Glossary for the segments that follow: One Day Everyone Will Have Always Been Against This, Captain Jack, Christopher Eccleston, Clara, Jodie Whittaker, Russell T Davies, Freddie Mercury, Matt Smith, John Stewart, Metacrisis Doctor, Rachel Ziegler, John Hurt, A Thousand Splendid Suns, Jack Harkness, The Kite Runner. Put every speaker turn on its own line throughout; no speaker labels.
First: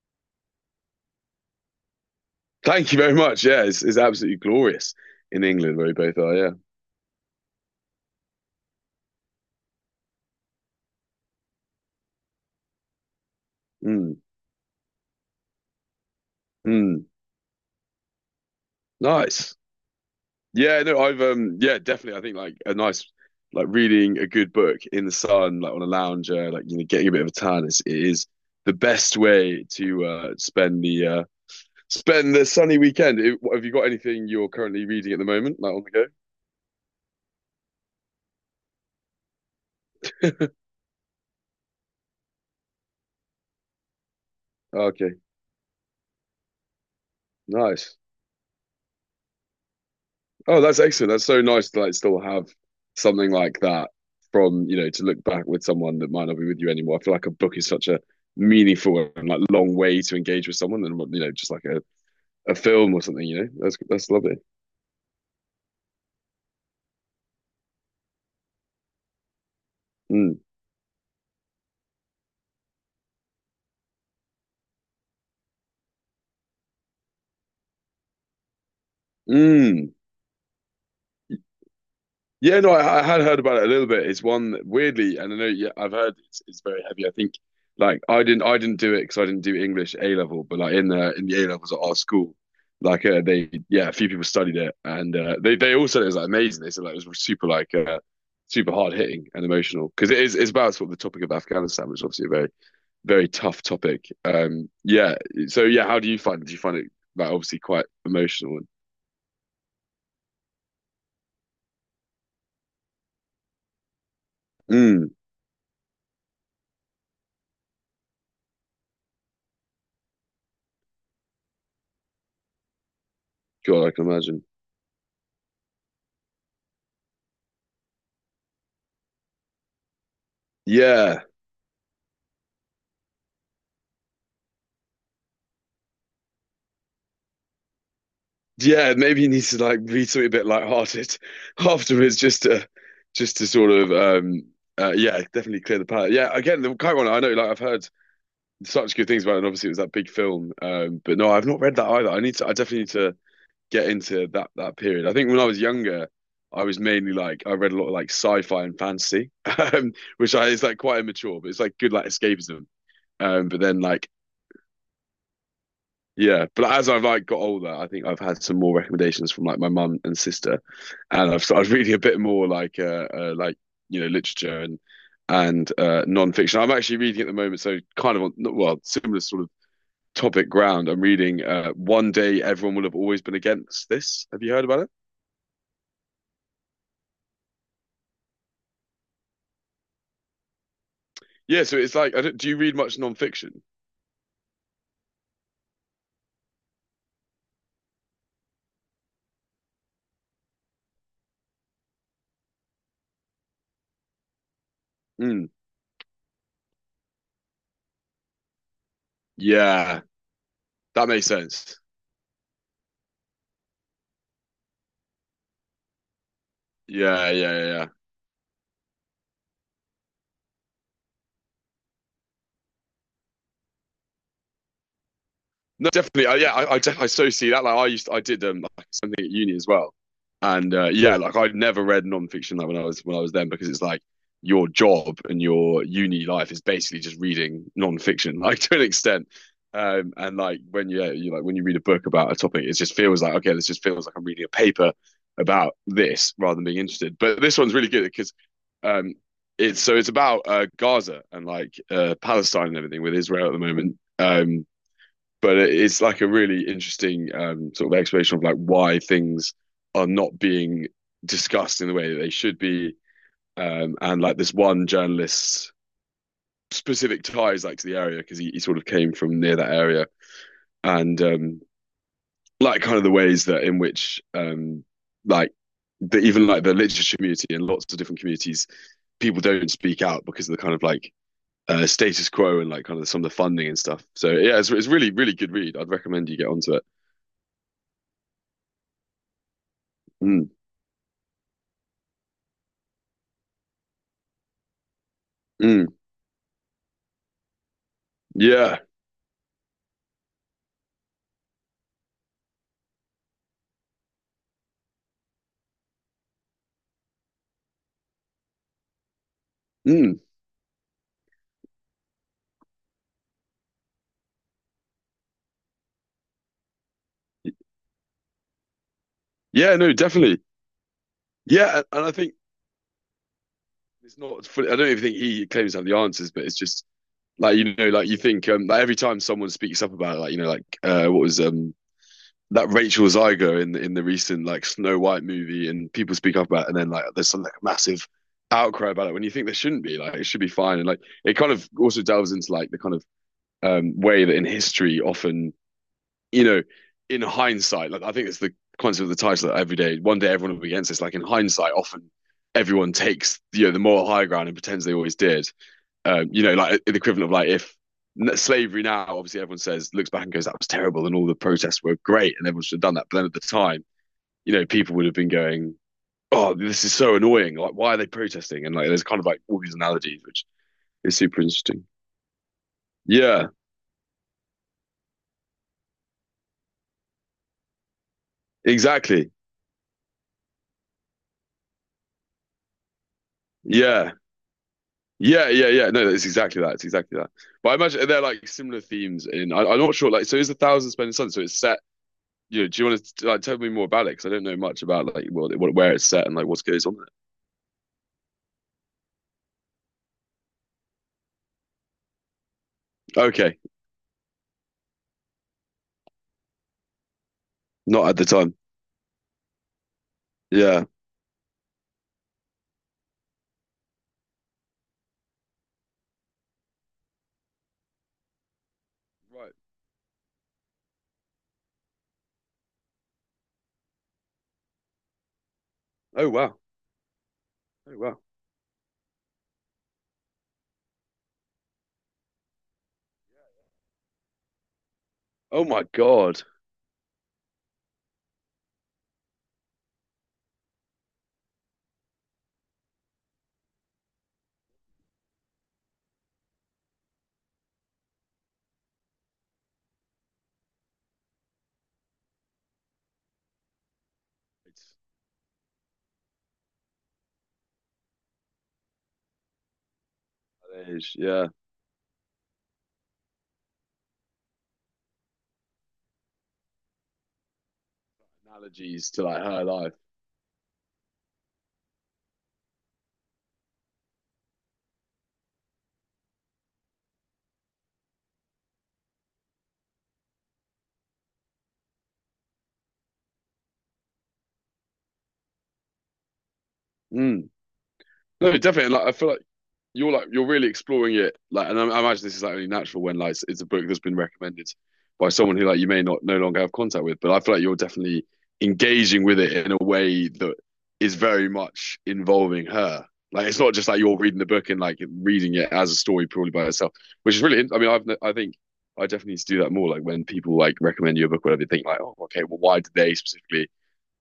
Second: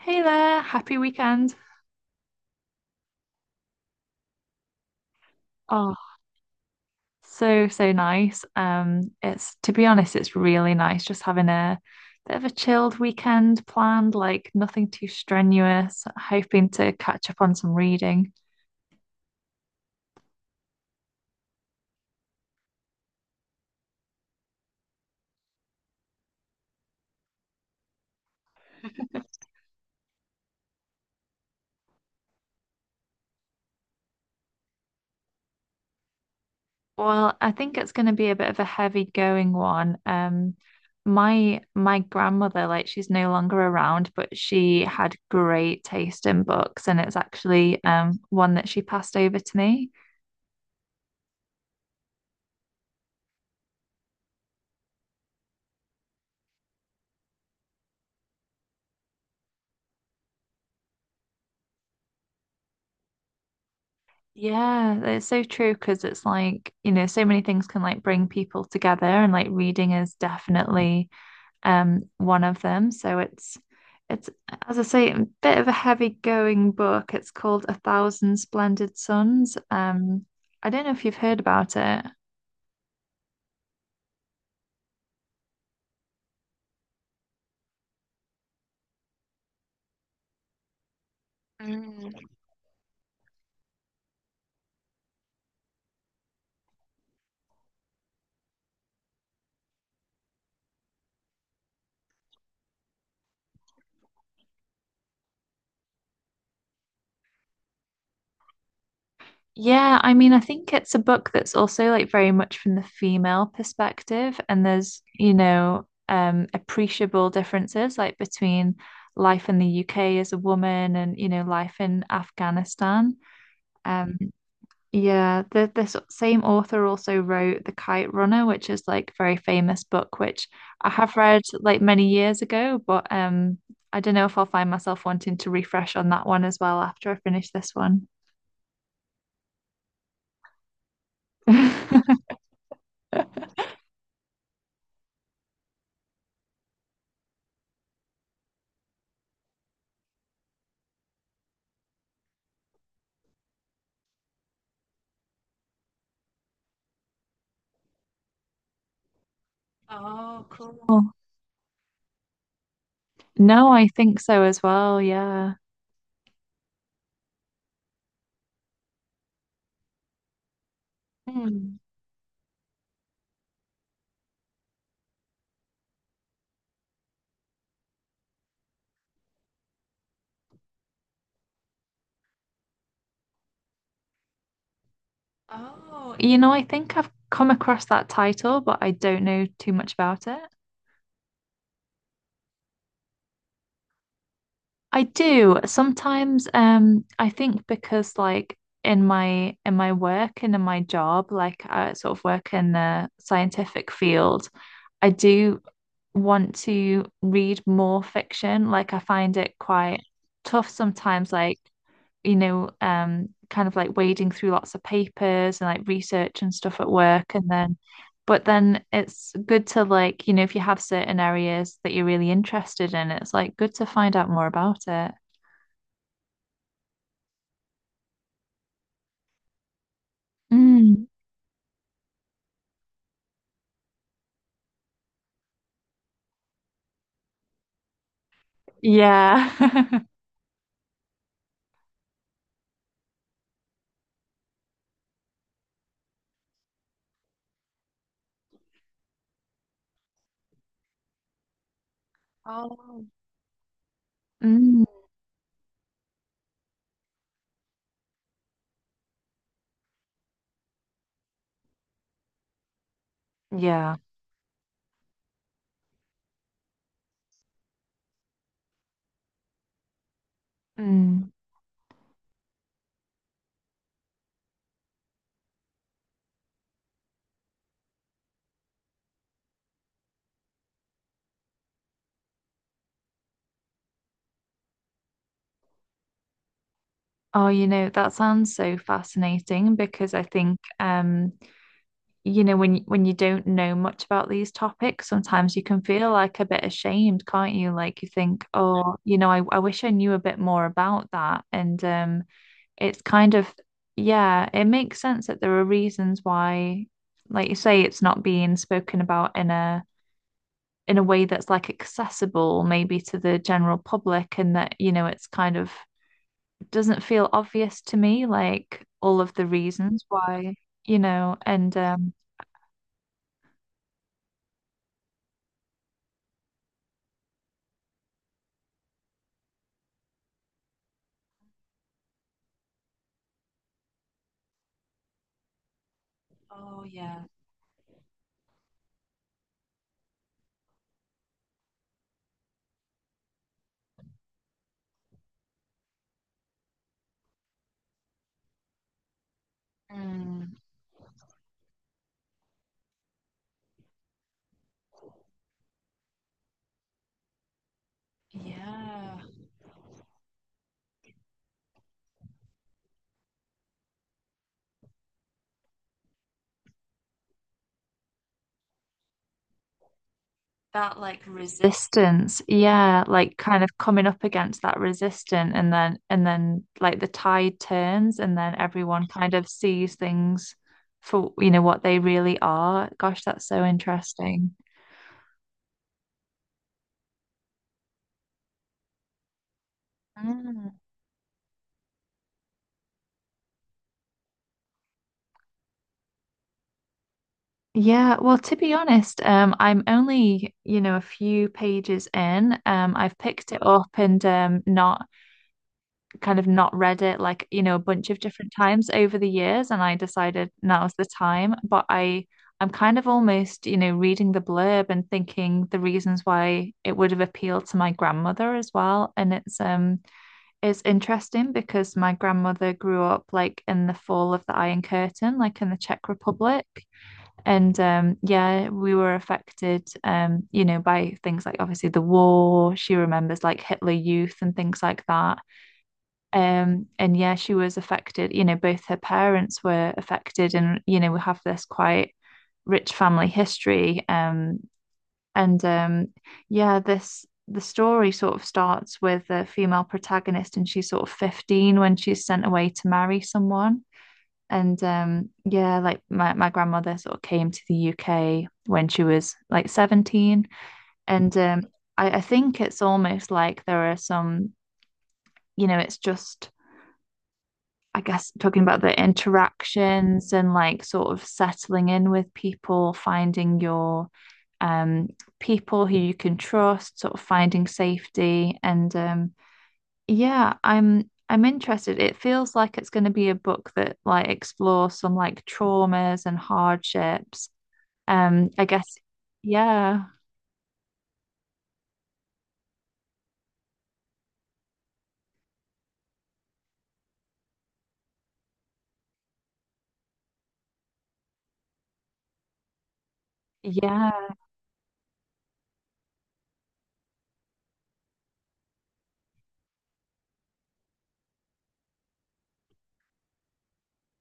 Hey there, happy weekend.
Thank you very much. Yeah, it's absolutely glorious in England where we
Oh,
both are. Yeah.
so nice. It's to be honest, it's really nice just having a bit of a chilled weekend planned,
Mm,
like nothing too strenuous, hoping to
mm.
catch up on some reading.
Nice. Yeah, no, I've yeah, definitely. I think like a nice like reading a good book in the sun, like on a lounger, like you know, getting a bit of a tan is the best way to spend the sunny weekend. Have you got anything you're currently reading at the moment, like on the
Well, I think it's going to be a bit of a heavy going one. My grandmother, like she's no longer around, but
go?
she
Okay,
had great taste in books, and it's actually
nice.
one that she passed over to me.
Oh, that's excellent. That's so nice to like still have something like that from, you know, to look back with someone that might not be with you anymore. I feel like a book is such a meaningful and like long way to engage with someone and you know, just like a film or something, you know. That's lovely.
Yeah, it's so true because it's like, you know, so many things can like bring people together and like reading is
Mm.
definitely one of them. So it's as I say, a bit of a heavy going book. It's called A Thousand Splendid Suns.
Mm.
I don't know if you've heard about it.
Yeah, no, I had heard about it a little bit. It's one that weirdly, and I know yeah, I've heard it's very heavy. I think like I didn't do it because I didn't do English A level, but like in the A levels at our school, like they yeah, a few people studied it and they all said it was like amazing. They said like it was super like super hard hitting and emotional because it's about sort of the topic of Afghanistan, which is obviously a very very tough topic. Yeah. So yeah, how do you find it? Do you find it like obviously quite emotional?
Yeah, I mean, I think it's a book that's also like very much from the female perspective, and
And,
there's,
mm,
you know, appreciable differences like between life in the UK as a woman and, you know, life in Afghanistan.
God, I can
Um,
imagine.
yeah, the this same author also wrote The Kite Runner, which is like very famous book, which I have
Yeah.
read like many years ago, but I don't know if I'll find myself wanting to refresh on that one as well after I finish this one.
Yeah, maybe he needs to like be something a bit lighthearted afterwards, just to just to sort of um yeah, definitely clear the palate. Yeah, again, the Kite Runner, I know like I've heard such good things about it, and obviously it was that big film. But no, I've not read that either. I definitely need to get into that period. I think when I was younger, I was mainly like I read a lot of like sci-fi and fantasy, which
Oh,
I is like
cool.
quite
Oh,
immature, but it's like good like escapism. But
no,
then
I
like
think so as well. Yeah.
yeah, but as I've like got older, I think I've had some more recommendations from like my mum and sister and I've started
Hmm.
reading a bit more like you know literature and non-fiction. I'm actually reading at the moment, so kind of on well similar sort of topic ground. I'm reading One Day Everyone Will Have Always Been Against This. Have you heard about it?
Oh, you know, I think I've come across that title, but I don't know too much about it.
Yeah, so it's like I don't, do you read much non-fiction?
I do sometimes. I think because like in my work and in my job, like I sort of work in the scientific field, I
Mm,
do want to read more fiction. Like I find it quite
yeah,
tough
that makes
sometimes. Like
sense.
you know, kind of like wading through lots of papers and like research and stuff at
Yeah,
work. And
yeah, yeah,
then,
yeah.
but then it's good to like, you know, if you have certain areas that you're really interested in, it's like good to find out more about it.
No, definitely. Yeah, I so see that. Like I used to, I did like something at uni as well, and
Mm,
yeah, like I'd never read nonfiction like when I was then because it's like your job and your uni life is basically just reading nonfiction, like to an extent.
yeah.
And like when you, yeah, you like when you read a book about a topic, it just feels like okay, this just feels like I'm reading a paper about this rather than being interested. But this one's really good because um, it's about Gaza and like Palestine and everything
Oh,
with Israel at the moment.
mm,
But it's like a really interesting sort of explanation of like why things are not being discussed in the way that they should be.
yeah.
And like this one journalist's specific ties like to the area because he sort of came from near that area and
Mm.
like kind of the ways that in which like the, even like the literature community and lots of different communities people don't speak out because of the kind of like status quo and like kind of some of the funding and stuff. So yeah, it's really really good read. I'd recommend you get onto it.
Oh, you know, that sounds so fascinating because I
Mm,
think you know, when you don't know much about these topics, sometimes you can
mm.
feel like a bit ashamed, can't you? Like you think,
Yeah.
oh, you know, I wish I knew a bit more about that. And it's kind of, yeah, it makes sense that there are reasons why, like you say, it's not being spoken about
Mm.
in a way that's like accessible maybe to the general public, and that, you know, it's kind of doesn't feel obvious to me, like all of the
Yeah, no,
reasons
definitely.
why, you know, and
Yeah, and I think it's not fully, I don't even think he claims to have the answers, but it's just like you know, like you think like every time someone speaks up about it, like you know, like what was that Rachel Ziegler in the recent like Snow White movie and people speak up about it and
oh,
then like
yeah.
there's some like massive outcry about it when you think there shouldn't be, like it should be fine. And like it kind of also delves into like the kind of way that in history often you know, in hindsight, like I think it's the concept of the title that every day, one day
Mm,
everyone will be against this. Like in hindsight, often everyone takes you know the moral high ground and pretends they always did. You know, like the equivalent of like if slavery now,
yeah.
obviously everyone says looks back and goes that was terrible and all the protests were great and everyone should have done that. But then at the time, you know, people would have been going, oh, this is so annoying. Like why are they protesting? And like there's kind of like all these analogies, which
That
is
like
super interesting.
resistance. Yeah, like
Yeah,
kind of coming up against that resistance and then like the tide turns and then everyone
exactly.
kind of sees things for you know what they really are. Gosh, that's so
Yeah.
interesting.
Yeah, yeah, yeah. No, it's exactly that. It's exactly that. But I imagine they're like similar themes in. I'm not sure. Like, so is a
Mm.
Thousand Splendid Suns? So it's set. You know, do you want to like tell me more about it? Because I don't know much about like what where it's set and like what goes on
Yeah, well, to be honest, I'm only, you know, a few pages in. I've
there.
picked
Okay,
it up and not kind of not read it like, you know, a
not
bunch
at
of
the
different
time.
times over the years, and I decided
Yeah.
now's the time. But I'm kind of almost, you know, reading the blurb and thinking the reasons why it would have appealed to my grandmother as well. And
Right.
it's it's interesting because my grandmother grew up like in the fall of the Iron Curtain, like in the Czech
Oh wow.
Republic. And
Oh wow.
yeah, we were affected, you know, by things like obviously the war. She remembers like Hitler Youth and things like that,
Oh my God.
and yeah, she was affected, you know, both her parents were affected, and you know, we have this quite rich family history. And Yeah, this the story sort of starts with a female protagonist and she's sort of 15 when she's sent away to marry someone. And
It's
Yeah, like my grandmother sort of came to the UK when she was like 17.
that age.
And
Yeah.
I think it's almost like there are some, you know, it's just, I guess, talking about the
Analogies to like her life.
interactions and like sort of settling in with people, finding your um, people who you can trust, sort of finding safety. And yeah, I'm interested. It feels like it's going to be a book that like explores some like traumas and hardships.
Mm. No,
I
definitely.
guess,
Like I feel
yeah,
like you're really exploring it like and I imagine this is like only natural when like it's a book that's been recommended by someone who like you may not no longer have contact with, but I feel like you're definitely engaging with it in a way that is very much involving her. Like it's not just like you're
yeah,
reading the book and like reading it as a story purely by itself, which is really. I mean I think I definitely need to do that more, like when people like recommend you a book, whatever, they think like, oh, okay, well, why did they specifically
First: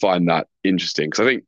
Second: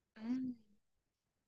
find that
mm,
interesting? Because I think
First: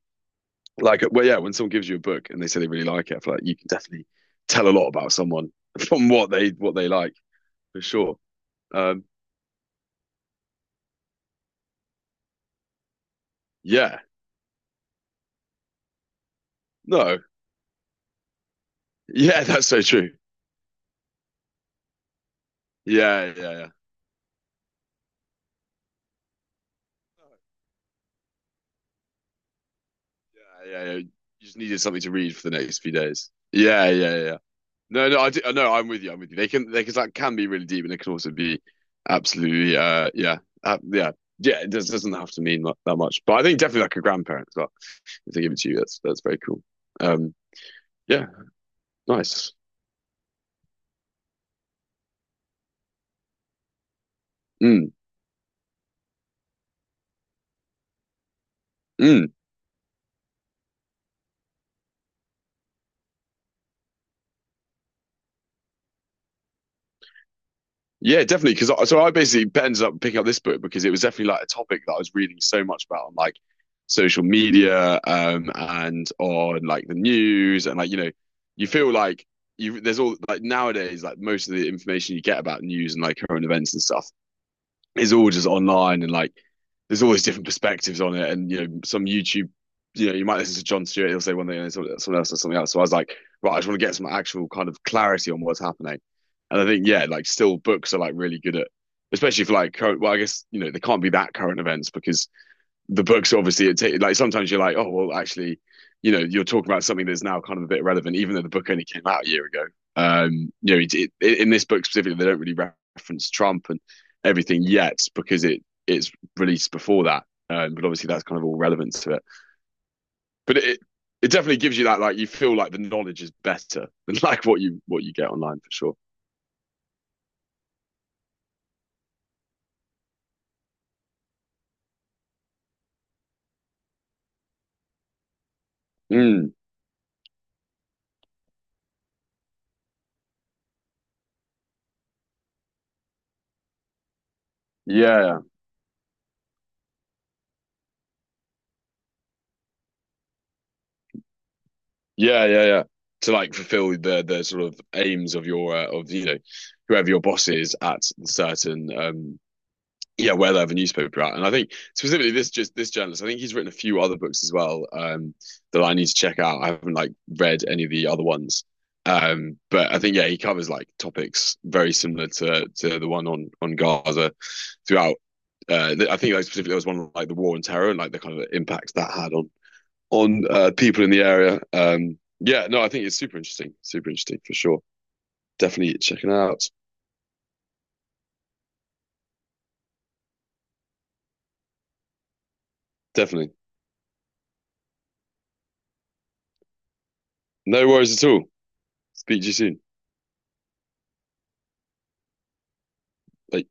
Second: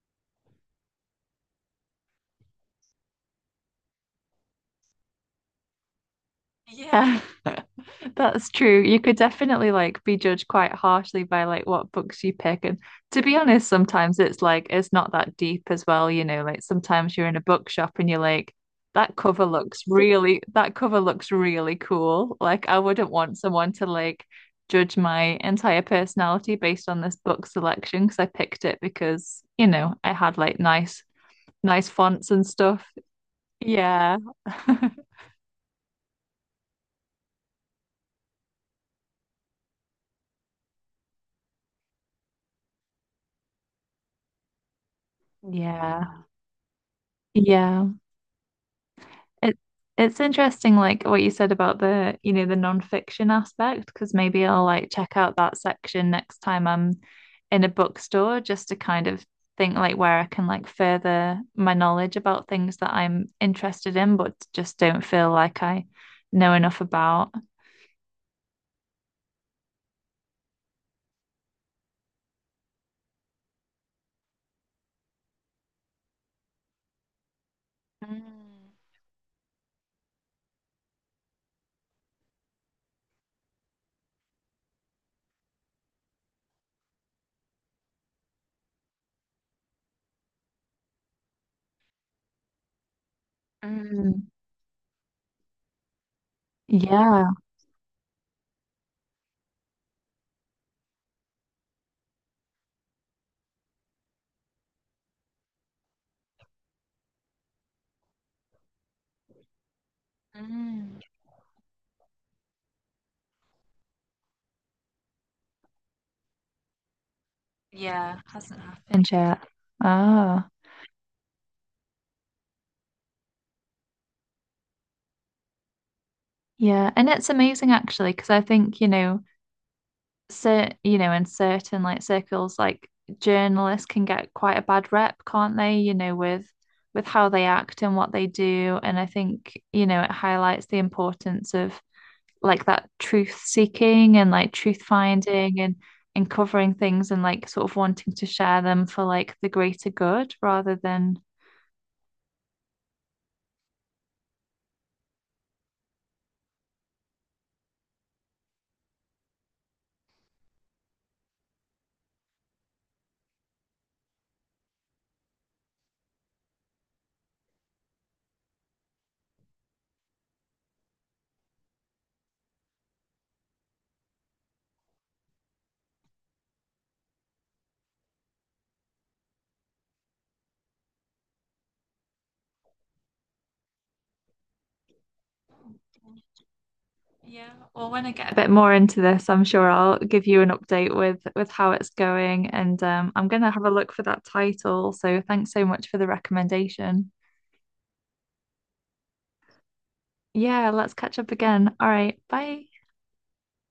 like, well, yeah, when someone gives you a book and they say they really like it, I feel like you can definitely tell a lot about someone from what they like
yeah.
for sure.
That's true. You
um
could definitely like be judged quite harshly by like what books you pick. And to be honest,
yeah,
sometimes it's like it's not that deep as well, you know, like sometimes
no
you're in a bookshop and you're like, that
yeah,
cover
that's so
looks
true.
really that cover looks really cool. Like I wouldn't
Yeah,
want
yeah, yeah,
someone to like judge my entire personality based on this book selection because I picked it because, you know, I had like
yeah, yeah, yeah, you just needed
nice
something to
fonts
read
and
for the next
stuff.
few days. Yeah, yeah,
Yeah.
yeah, yeah. No, no, I do, no, I'm with you, I'm with you, they can they can, that can be really deep and it can also be absolutely yeah, yeah. Yeah it does, doesn't have to mean that much, but I think definitely like a grandparent as well, if they give it to you, that's
Yeah.
very cool. um
Yeah.
yeah, nice.
It it's interesting, like what you said about the, you know, the nonfiction aspect, because maybe I'll
Mm,
like check out that section next time I'm in a bookstore just to kind of
mm.
think like where I can like further my knowledge about things that I'm interested in, but just don't feel like I know enough about.
Yeah, definitely. Because I, so I basically ended up picking up this book because it was definitely like a topic that I was reading so much about on like social media and on like the news and like you know, you
Mm,
feel like you there's all like nowadays like most of the information you get about news and like current events and stuff, it's all just online and like there's always different perspectives on it. And you know, some YouTube, you know, you might listen to John Stewart, he'll say one thing and someone else or something else. So I was like, right, I just want to get some
mm,
actual kind of clarity on what's happening. And I think, yeah,
yeah.
like still books are like really good at, especially for like current. Well, I guess you know they can't be that current events because the books obviously it take, like sometimes you're like oh well actually you know you're talking about something that's now kind of a bit irrelevant even though the book only came out a year ago. You know
Mm.
in this book specifically they don't really reference Trump and everything yet because it's released before that. But obviously
Yeah,
that's kind of all
hasn't
relevance
happened
to it.
yet. Chat. Oh,
But it definitely gives you that like you feel like the knowledge is better than like what you get online for sure.
yeah. And it's amazing actually, because I think, you know, so you know, in certain like circles, like journalists can get quite a bad rep, can't they? You know,
Mm,
with how they act and what they do. And I think, you know, it highlights the importance of like that truth seeking and like truth
yeah.
finding and covering things and like sort of wanting to share them for like the greater good rather than
Yeah, yeah, yeah. To like fulfill the sort of aims of your of you know whoever your boss is at the certain yeah where they have a newspaper at. And I think specifically this just this journalist, I think he's written a few other books as well that I need to check out. I haven't like read any of the other ones. But I think yeah, he covers like topics very similar to the one on Gaza throughout. I think like, specifically there was one on, like the war on terror and like the kind of impact that had on people in the area. Yeah, no, I think it's super interesting. Super interesting for sure. Definitely check it out.
yeah, well, when I get a bit more into this, I'm sure I'll give you an update with how it's going, and I'm gonna
Definitely.
have a look for that title. So thanks so much for the recommendation.
No worries at all. Speak to you soon.
Yeah, let's catch up again. All right, bye.
Bye.